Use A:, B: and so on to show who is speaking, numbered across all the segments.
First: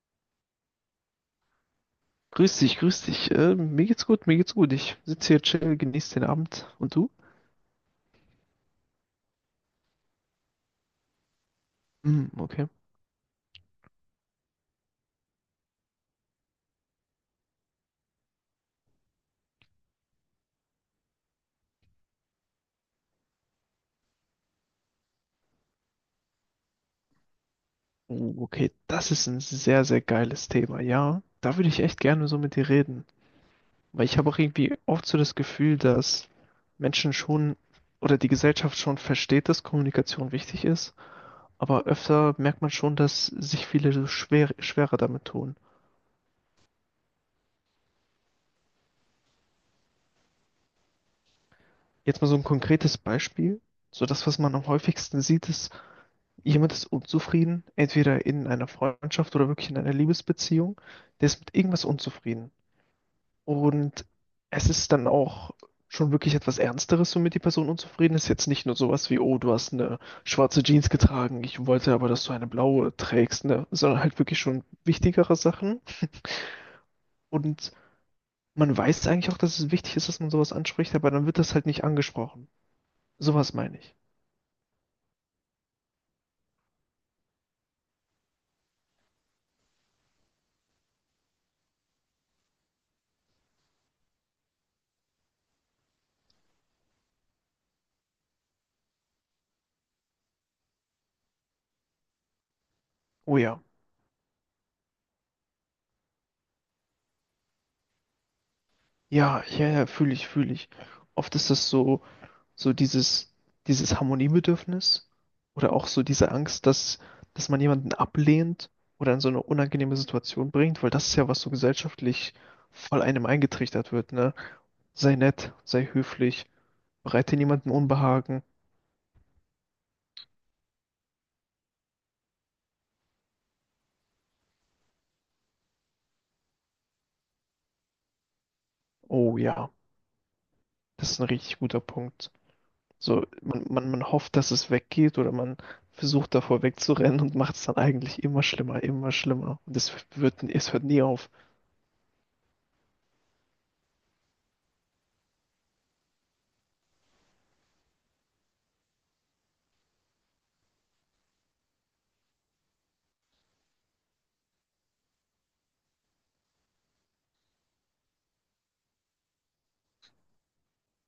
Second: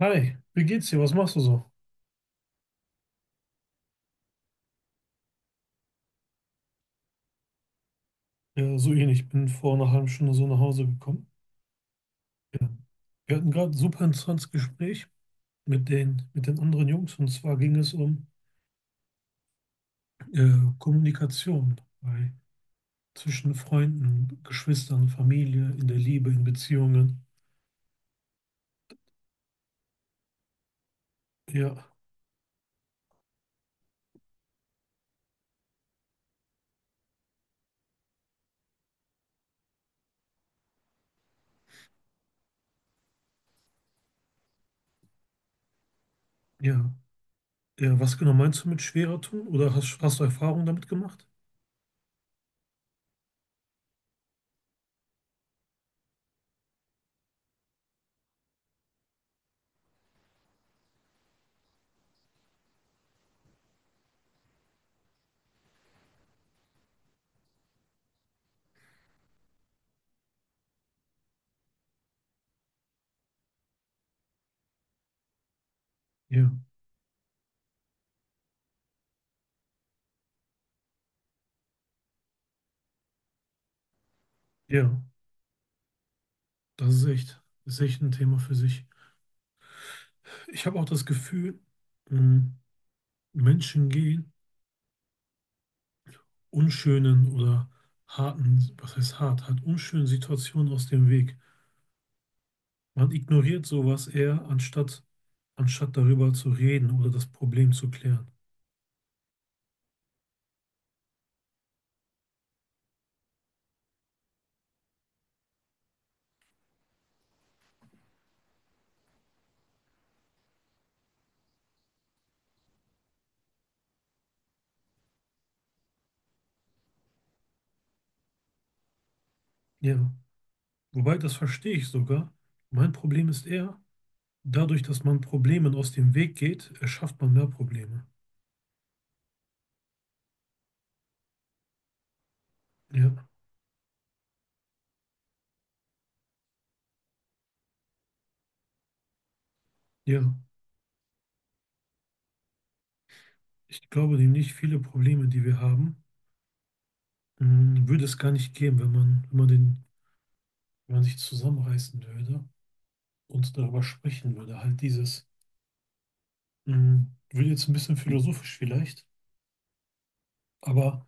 A: Hi, wie geht's dir? Was machst du so?
B: Grüß dich, grüß dich. Mir geht's gut, mir geht's gut. Ich sitze hier chill, genieße den Abend. Und du?
A: Ja, so ähnlich. Ich bin vor einer halben Stunde so nach Hause gekommen.
B: Hm,
A: Ja.
B: okay.
A: Wir hatten gerade ein super interessantes Gespräch mit den anderen Jungs und zwar ging es um Kommunikation bei, zwischen Freunden, Geschwistern, Familie, in der Liebe, in Beziehungen.
B: Oh, okay, das ist ein sehr, sehr geiles Thema. Ja, da würde ich
A: Ja,
B: echt gerne so mit dir reden. Weil ich habe auch irgendwie oft so das Gefühl, dass Menschen schon oder die Gesellschaft schon versteht, dass Kommunikation wichtig ist. Aber öfter merkt man schon, dass sich viele so schwer, schwerer damit tun.
A: ja, ja. Was genau meinst du mit schwerer tun? Oder hast du Erfahrungen damit gemacht?
B: Jetzt mal so ein konkretes Beispiel. So das, was man am häufigsten sieht, ist jemand ist unzufrieden, entweder in einer Freundschaft oder wirklich in einer Liebesbeziehung, der ist mit irgendwas unzufrieden. Und es ist dann auch schon wirklich etwas Ernsteres, womit die Person unzufrieden ist. Jetzt nicht nur sowas wie, oh, du hast eine schwarze Jeans getragen, ich wollte aber, dass du eine blaue trägst, ne? Sondern halt wirklich schon wichtigere Sachen.
A: Ja,
B: Und man weiß eigentlich auch, dass es wichtig ist, dass man sowas anspricht, aber dann wird das halt nicht angesprochen. Sowas meine ich.
A: ja. Das ist echt ein Thema für sich. Ich habe auch das Gefühl, mh, Menschen gehen unschönen oder harten, was heißt hart, halt unschönen Situationen aus dem Weg. Man
B: Oh ja.
A: ignoriert sowas eher, anstatt darüber zu reden oder das Problem zu klären.
B: Ja, ja, ja, fühle ich, fühle ich. Oft ist das so, dieses Harmoniebedürfnis oder auch so diese Angst, dass man jemanden ablehnt oder in so eine unangenehme Situation bringt, weil das ist ja, was so gesellschaftlich voll einem eingetrichtert wird, ne? Sei nett, sei höflich, bereite niemanden Unbehagen.
A: Ja, wobei das verstehe ich sogar. Mein Problem ist eher, dadurch, dass man Problemen aus dem Weg geht, erschafft man mehr Probleme.
B: Oh ja, das ist ein richtig guter Punkt.
A: Ja,
B: So, man hofft, dass es weggeht oder man versucht davor wegzurennen und macht es dann eigentlich immer schlimmer, immer schlimmer. Und
A: ja.
B: es hört nie auf.
A: Ich glaube nämlich, viele Probleme, die wir haben, würde es gar nicht geben, wenn man sich zusammenreißen würde und darüber sprechen würde. Halt dieses wird jetzt ein bisschen philosophisch vielleicht, aber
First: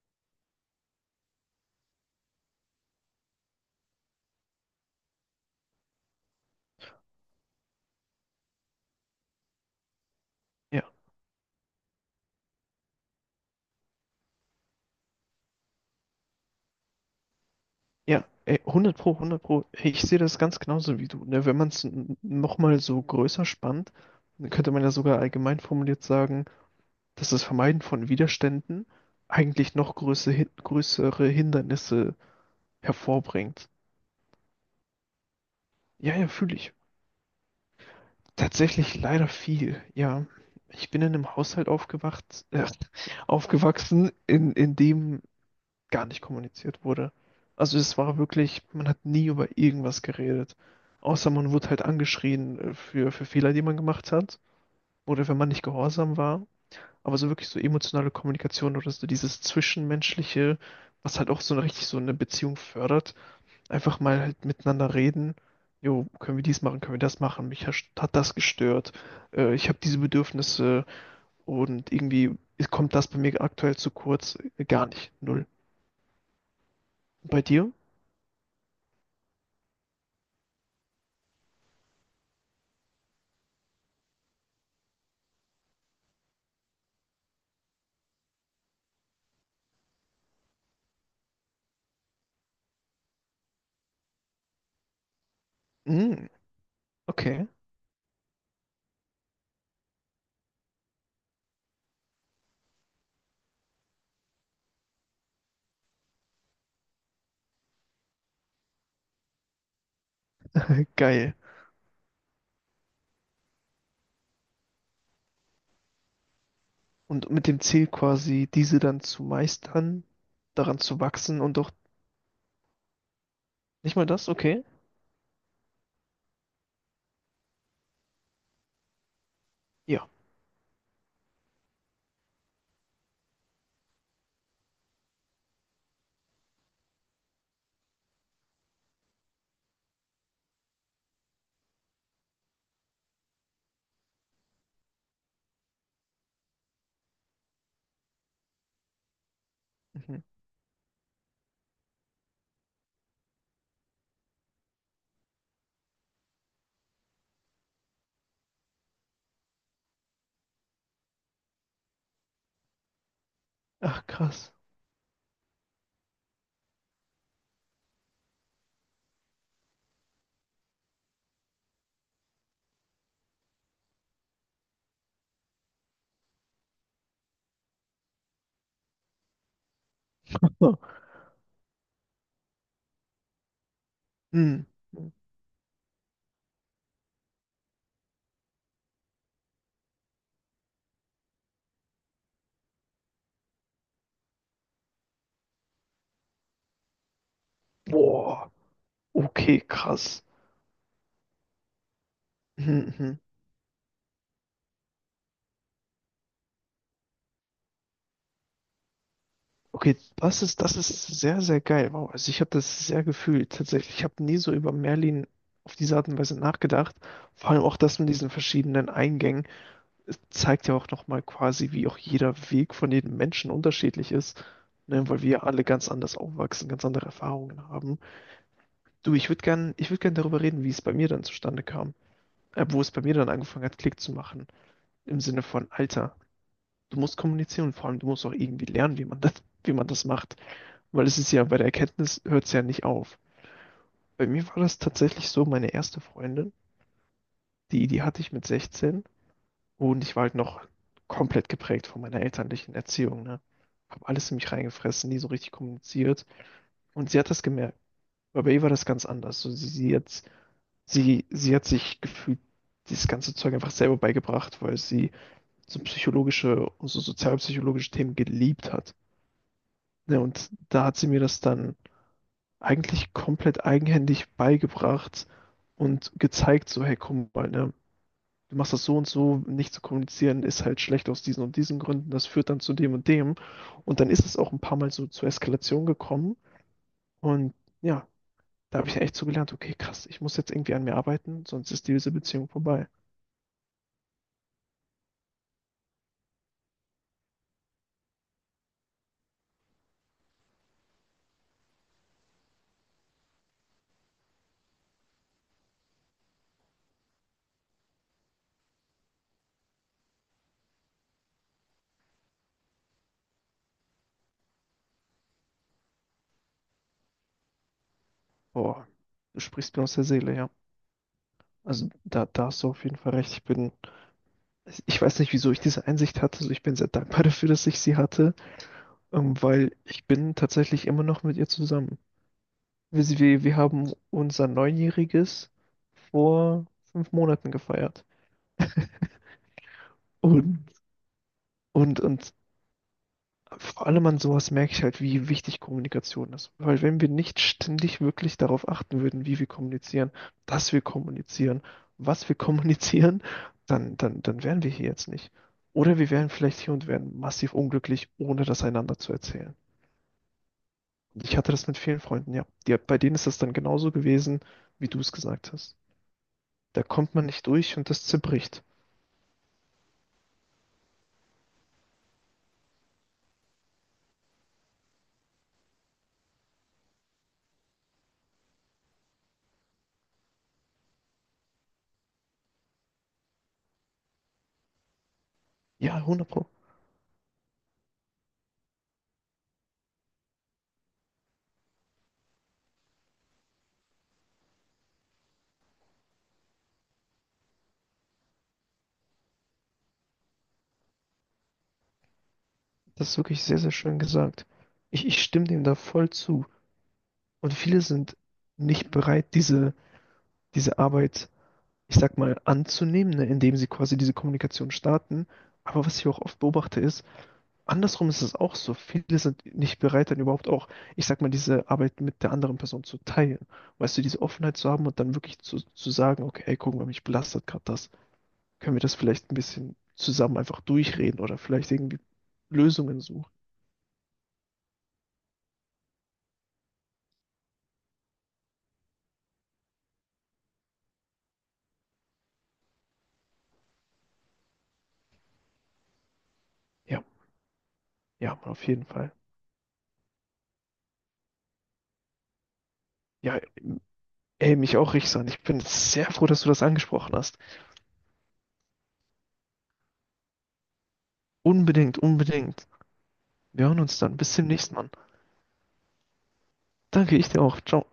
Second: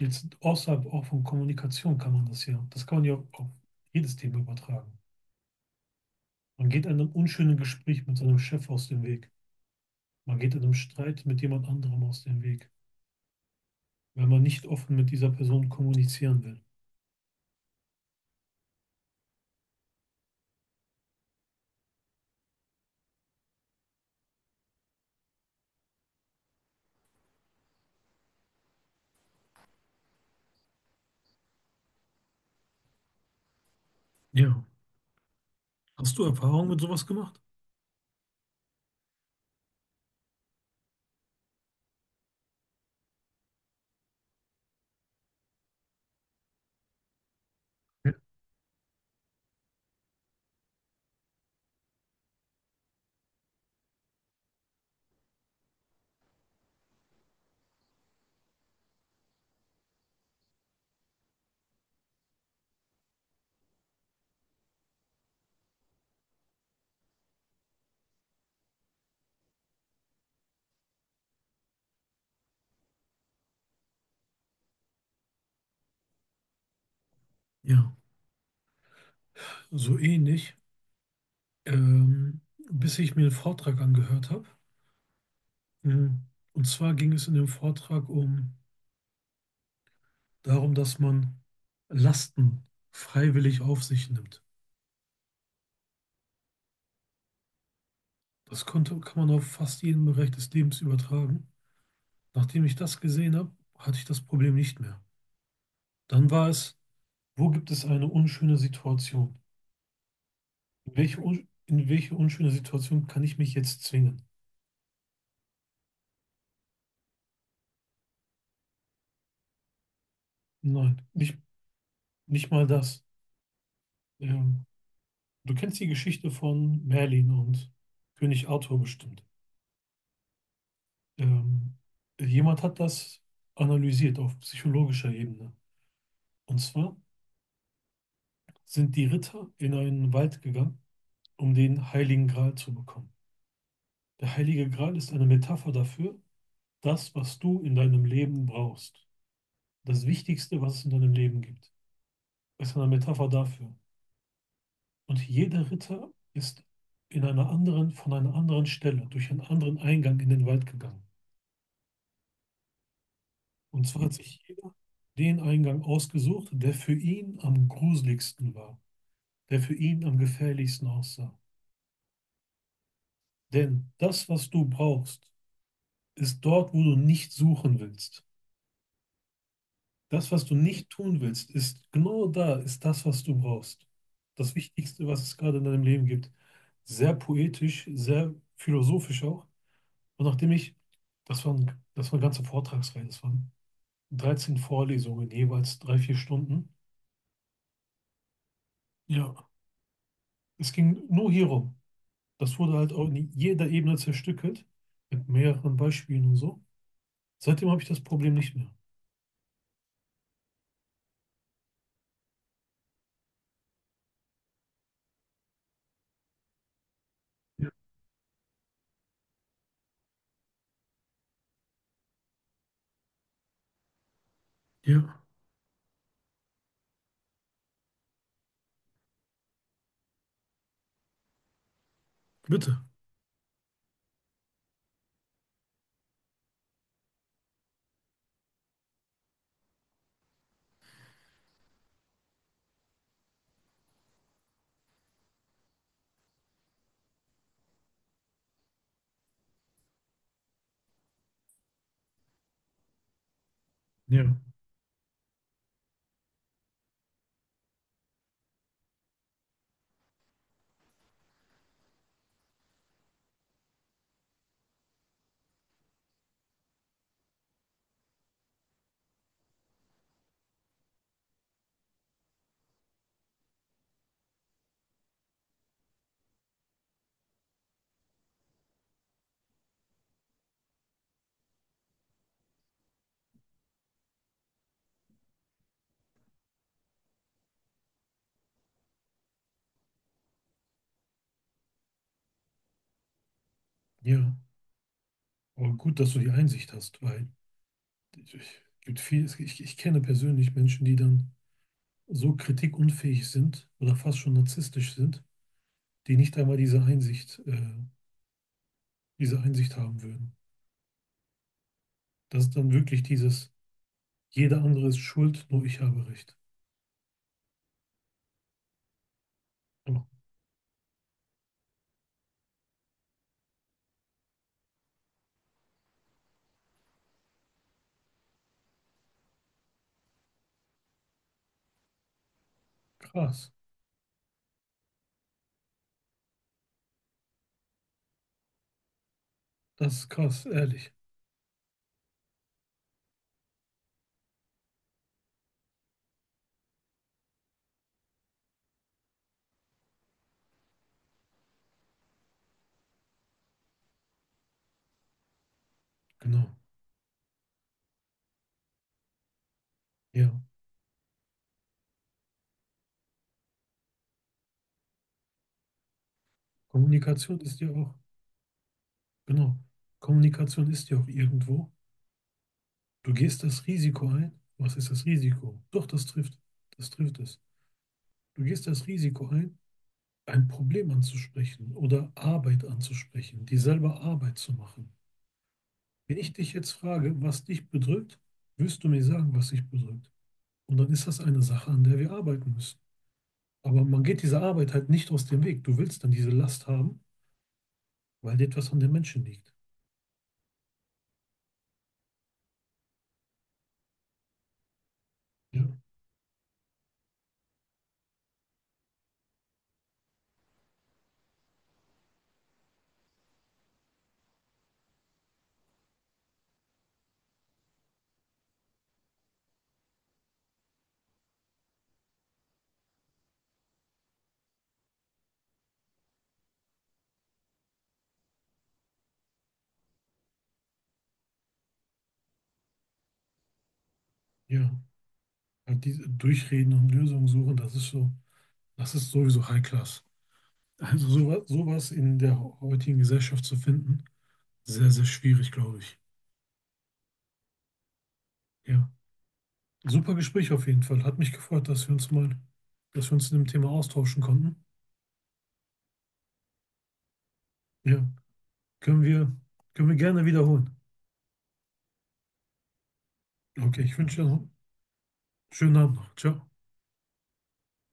A: jetzt außerhalb auch von Kommunikation kann man das ja, das kann man ja auf jedes Thema übertragen. Man geht einem unschönen Gespräch mit seinem Chef aus dem Weg. Man geht einem
B: Ja.
A: Streit mit jemand anderem aus dem Weg, wenn man nicht offen mit dieser Person kommunizieren will.
B: Ja, ey, 100 Pro, 100 Pro. Hey, ich sehe das ganz genauso wie du. Ne? Wenn man es nochmal so größer spannt, dann könnte man ja sogar allgemein formuliert sagen, dass das Vermeiden von Widerständen eigentlich noch größere Hindernisse hervorbringt.
A: Ja.
B: Ja,
A: Hast du
B: ja, fühle
A: Erfahrung
B: ich.
A: mit sowas gemacht?
B: Tatsächlich leider viel. Ja, ich bin in einem Haushalt aufgewachsen, in dem gar nicht kommuniziert wurde. Also es
A: Ja.
B: war wirklich, man hat nie über irgendwas geredet. Außer man wurde halt angeschrien für Fehler, die man gemacht hat oder wenn man nicht gehorsam war. Aber so wirklich so emotionale Kommunikation oder so dieses Zwischenmenschliche, was halt auch so eine, richtig so eine Beziehung fördert, einfach mal halt miteinander reden. Jo, können wir dies machen, können wir das machen? Mich hat das gestört. Ich habe diese Bedürfnisse und irgendwie kommt das bei mir aktuell zu kurz. Gar nicht. Null. Bei dir?
A: Ja, so ähnlich, ähm, bis ich mir einen Vortrag angehört habe. Hm. Und zwar ging es in dem Vortrag um darum, dass man Lasten freiwillig auf sich nimmt.
B: Mm, okay,
A: Kann man auf fast jeden Bereich des Lebens übertragen. Nachdem ich das gesehen habe, hatte ich das Problem nicht mehr. Dann war es, wo gibt es eine unschöne Situation? In welche,
B: geil.
A: un in welche unschöne Situation kann ich mich jetzt zwingen?
B: Und mit dem Ziel quasi, diese dann zu meistern, daran
A: Nein,
B: zu
A: nicht,
B: wachsen und doch
A: nicht mal das.
B: nicht mal das, okay?
A: Ähm, du kennst die Geschichte von Merlin und König Arthur bestimmt.
B: Ja.
A: Ähm, jemand hat das analysiert auf psychologischer Ebene. Und zwar sind die Ritter in einen Wald gegangen, um den Heiligen Gral zu bekommen. Der Heilige Gral ist eine Metapher dafür, das, was du in deinem Leben brauchst. Das
B: Mhm.
A: Wichtigste, was es in deinem Leben gibt, ist eine Metapher dafür. Und jeder Ritter ist in einer anderen, von einer anderen Stelle, durch einen anderen Eingang in den Wald gegangen. Und zwar
B: Ach,
A: hat sich
B: krass.
A: jeder den Eingang ausgesucht, der für ihn am gruseligsten war, der für ihn am gefährlichsten aussah. Denn das, was du brauchst, ist dort, wo du nicht suchen willst. Das, was du
B: Ah,
A: nicht tun willst, ist genau da, ist das, was du brauchst. Das
B: Hm.
A: Wichtigste, was es gerade in deinem Leben gibt. Sehr poetisch, sehr philosophisch auch. Und das waren ganze Vortragsreihen, das waren 13 Vorlesungen, jeweils drei, vier Stunden.
B: Boah.
A: Ja,
B: Okay, krass.
A: es ging nur hierum. Das wurde
B: Mhm.
A: halt auch
B: Mhm.
A: in jeder Ebene zerstückelt, mit mehreren Beispielen und so. Seitdem habe ich das Problem nicht mehr.
B: Okay, das ist sehr, sehr geil. Wow, also ich habe das sehr gefühlt tatsächlich. Ich habe nie so über Merlin auf diese Art und Weise nachgedacht. Vor allem
A: Ja,
B: auch das mit diesen verschiedenen Eingängen, zeigt ja auch nochmal quasi, wie auch jeder Weg von jedem Menschen unterschiedlich ist, ne, weil
A: ja,
B: wir alle ganz anders aufwachsen, ganz andere Erfahrungen haben. Du, ich würde gern darüber reden, wie es bei mir dann zustande kam,
A: bitte.
B: wo es bei mir dann angefangen hat, Klick zu machen, im Sinne von Alter. Du musst kommunizieren und vor allem du musst auch irgendwie lernen, wie man das macht, weil es ist ja bei der Erkenntnis hört es ja nicht auf. Bei mir war das tatsächlich so, meine erste Freundin, die hatte ich mit 16. Und ich war halt noch komplett geprägt von meiner elterlichen Erziehung, ne? Hab
A: Ja,
B: alles in mich reingefressen, nie so richtig kommuniziert. Und sie hat das gemerkt. Aber bei ihr war das ganz anders. So, sie hat sich gefühlt dieses ganze Zeug einfach selber beigebracht, weil sie so psychologische und so sozialpsychologische Themen geliebt hat. Ne? Und da hat sie mir das dann eigentlich komplett eigenhändig beigebracht und gezeigt, so, hey, komm mal, ne? Du machst das so und so, nicht zu kommunizieren ist halt schlecht aus diesen und diesen Gründen, das führt dann zu dem und dem. Und dann ist es auch ein paar Mal so zur Eskalation gekommen. Und ja, da habe ich echt so gelernt, okay, krass, ich muss jetzt irgendwie an mir arbeiten, sonst ist diese Beziehung vorbei.
A: ja. Aber gut, dass du die Einsicht hast, weil ich, gibt viel, es- ich kenne persönlich Menschen, die dann so kritikunfähig sind oder fast schon narzisstisch sind, die nicht einmal diese diese Einsicht haben würden. Das ist dann wirklich dieses, jeder andere ist schuld, nur ich habe recht.
B: Boah, du sprichst mir aus der
A: Ja,
B: Seele, ja. Also da hast du auf jeden Fall recht. Ich weiß nicht, wieso ich diese Einsicht hatte. Also ich bin sehr dankbar dafür, dass ich sie hatte, weil ich bin tatsächlich immer noch mit ihr zusammen. Wir, sie- wir
A: krass,
B: wir haben unser Neunjähriges vor 5 Monaten gefeiert.
A: das ist krass,
B: Und,
A: ehrlich.
B: und vor allem an sowas merke ich halt, wie wichtig Kommunikation ist. Weil wenn wir nicht ständig wirklich darauf achten würden, wie wir kommunizieren, dass wir kommunizieren, was wir kommunizieren, dann wären wir hier jetzt nicht. Oder wir wären
A: Genau,
B: vielleicht hier und wären massiv unglücklich, ohne das einander zu erzählen.
A: ja.
B: Und ich hatte das mit vielen Freunden, ja. Die, bei denen ist das dann genauso gewesen, wie du es gesagt hast. Da kommt man
A: Kommunikation
B: nicht
A: ist ja
B: durch und
A: auch,
B: das zerbricht.
A: genau, Kommunikation ist ja auch irgendwo. Du gehst das Risiko ein. Was ist das Risiko? Doch, das trifft es. Du gehst das Risiko ein Problem anzusprechen oder Arbeit anzusprechen, dir selber Arbeit zu machen.
B: Ja,
A: Wenn
B: 100
A: ich
B: Pro.
A: dich jetzt frage, was dich bedrückt, wirst du mir sagen, was dich bedrückt. Und dann ist das eine Sache, an der wir arbeiten müssen. Aber man geht dieser Arbeit halt nicht aus dem Weg. Du willst dann diese Last haben, weil dir etwas an den Menschen liegt.
B: Das ist wirklich sehr, sehr schön gesagt. Ich stimme
A: Ja,
B: dem da voll zu. Und viele sind nicht bereit, diese Arbeit, ich sag mal, anzunehmen, ne, indem sie quasi diese Kommunikation starten. Aber was ich auch oft beobachte ist, andersrum ist es auch so. Viele sind nicht bereit, dann überhaupt auch, ich sag mal, diese Arbeit mit der anderen Person zu teilen. Weißt du, diese Offenheit zu haben und dann wirklich zu sagen, okay, ey, guck mal, mich belastet gerade das. Können wir das vielleicht ein bisschen zusammen einfach durchreden oder vielleicht irgendwie Lösungen suchen.
A: ja. Halt diese Durchreden und Lösungen suchen, das ist so, das ist sowieso High Class. Also sowas, sowas in der heutigen Gesellschaft zu finden, sehr, sehr schwierig, glaube ich.
B: Ja, ja, auf jeden
A: Ja.
B: Fall.
A: Super Gespräch auf jeden Fall. Hat mich gefreut, dass wir uns mal, dass wir uns in
B: Ja,
A: dem Thema austauschen
B: ey,
A: konnten.
B: mich auch, Richsan. Ich bin sehr froh, dass du das angesprochen hast.
A: Ja, können wir, können wir gerne wiederholen.
B: Unbedingt, unbedingt. Wir hören
A: Okay, ich
B: uns
A: wünsche
B: dann.
A: dir
B: Bis
A: noch
B: zum
A: einen
B: nächsten Mal.
A: schönen Abend noch. Ciao.
B: Danke, ich dir auch. Ciao.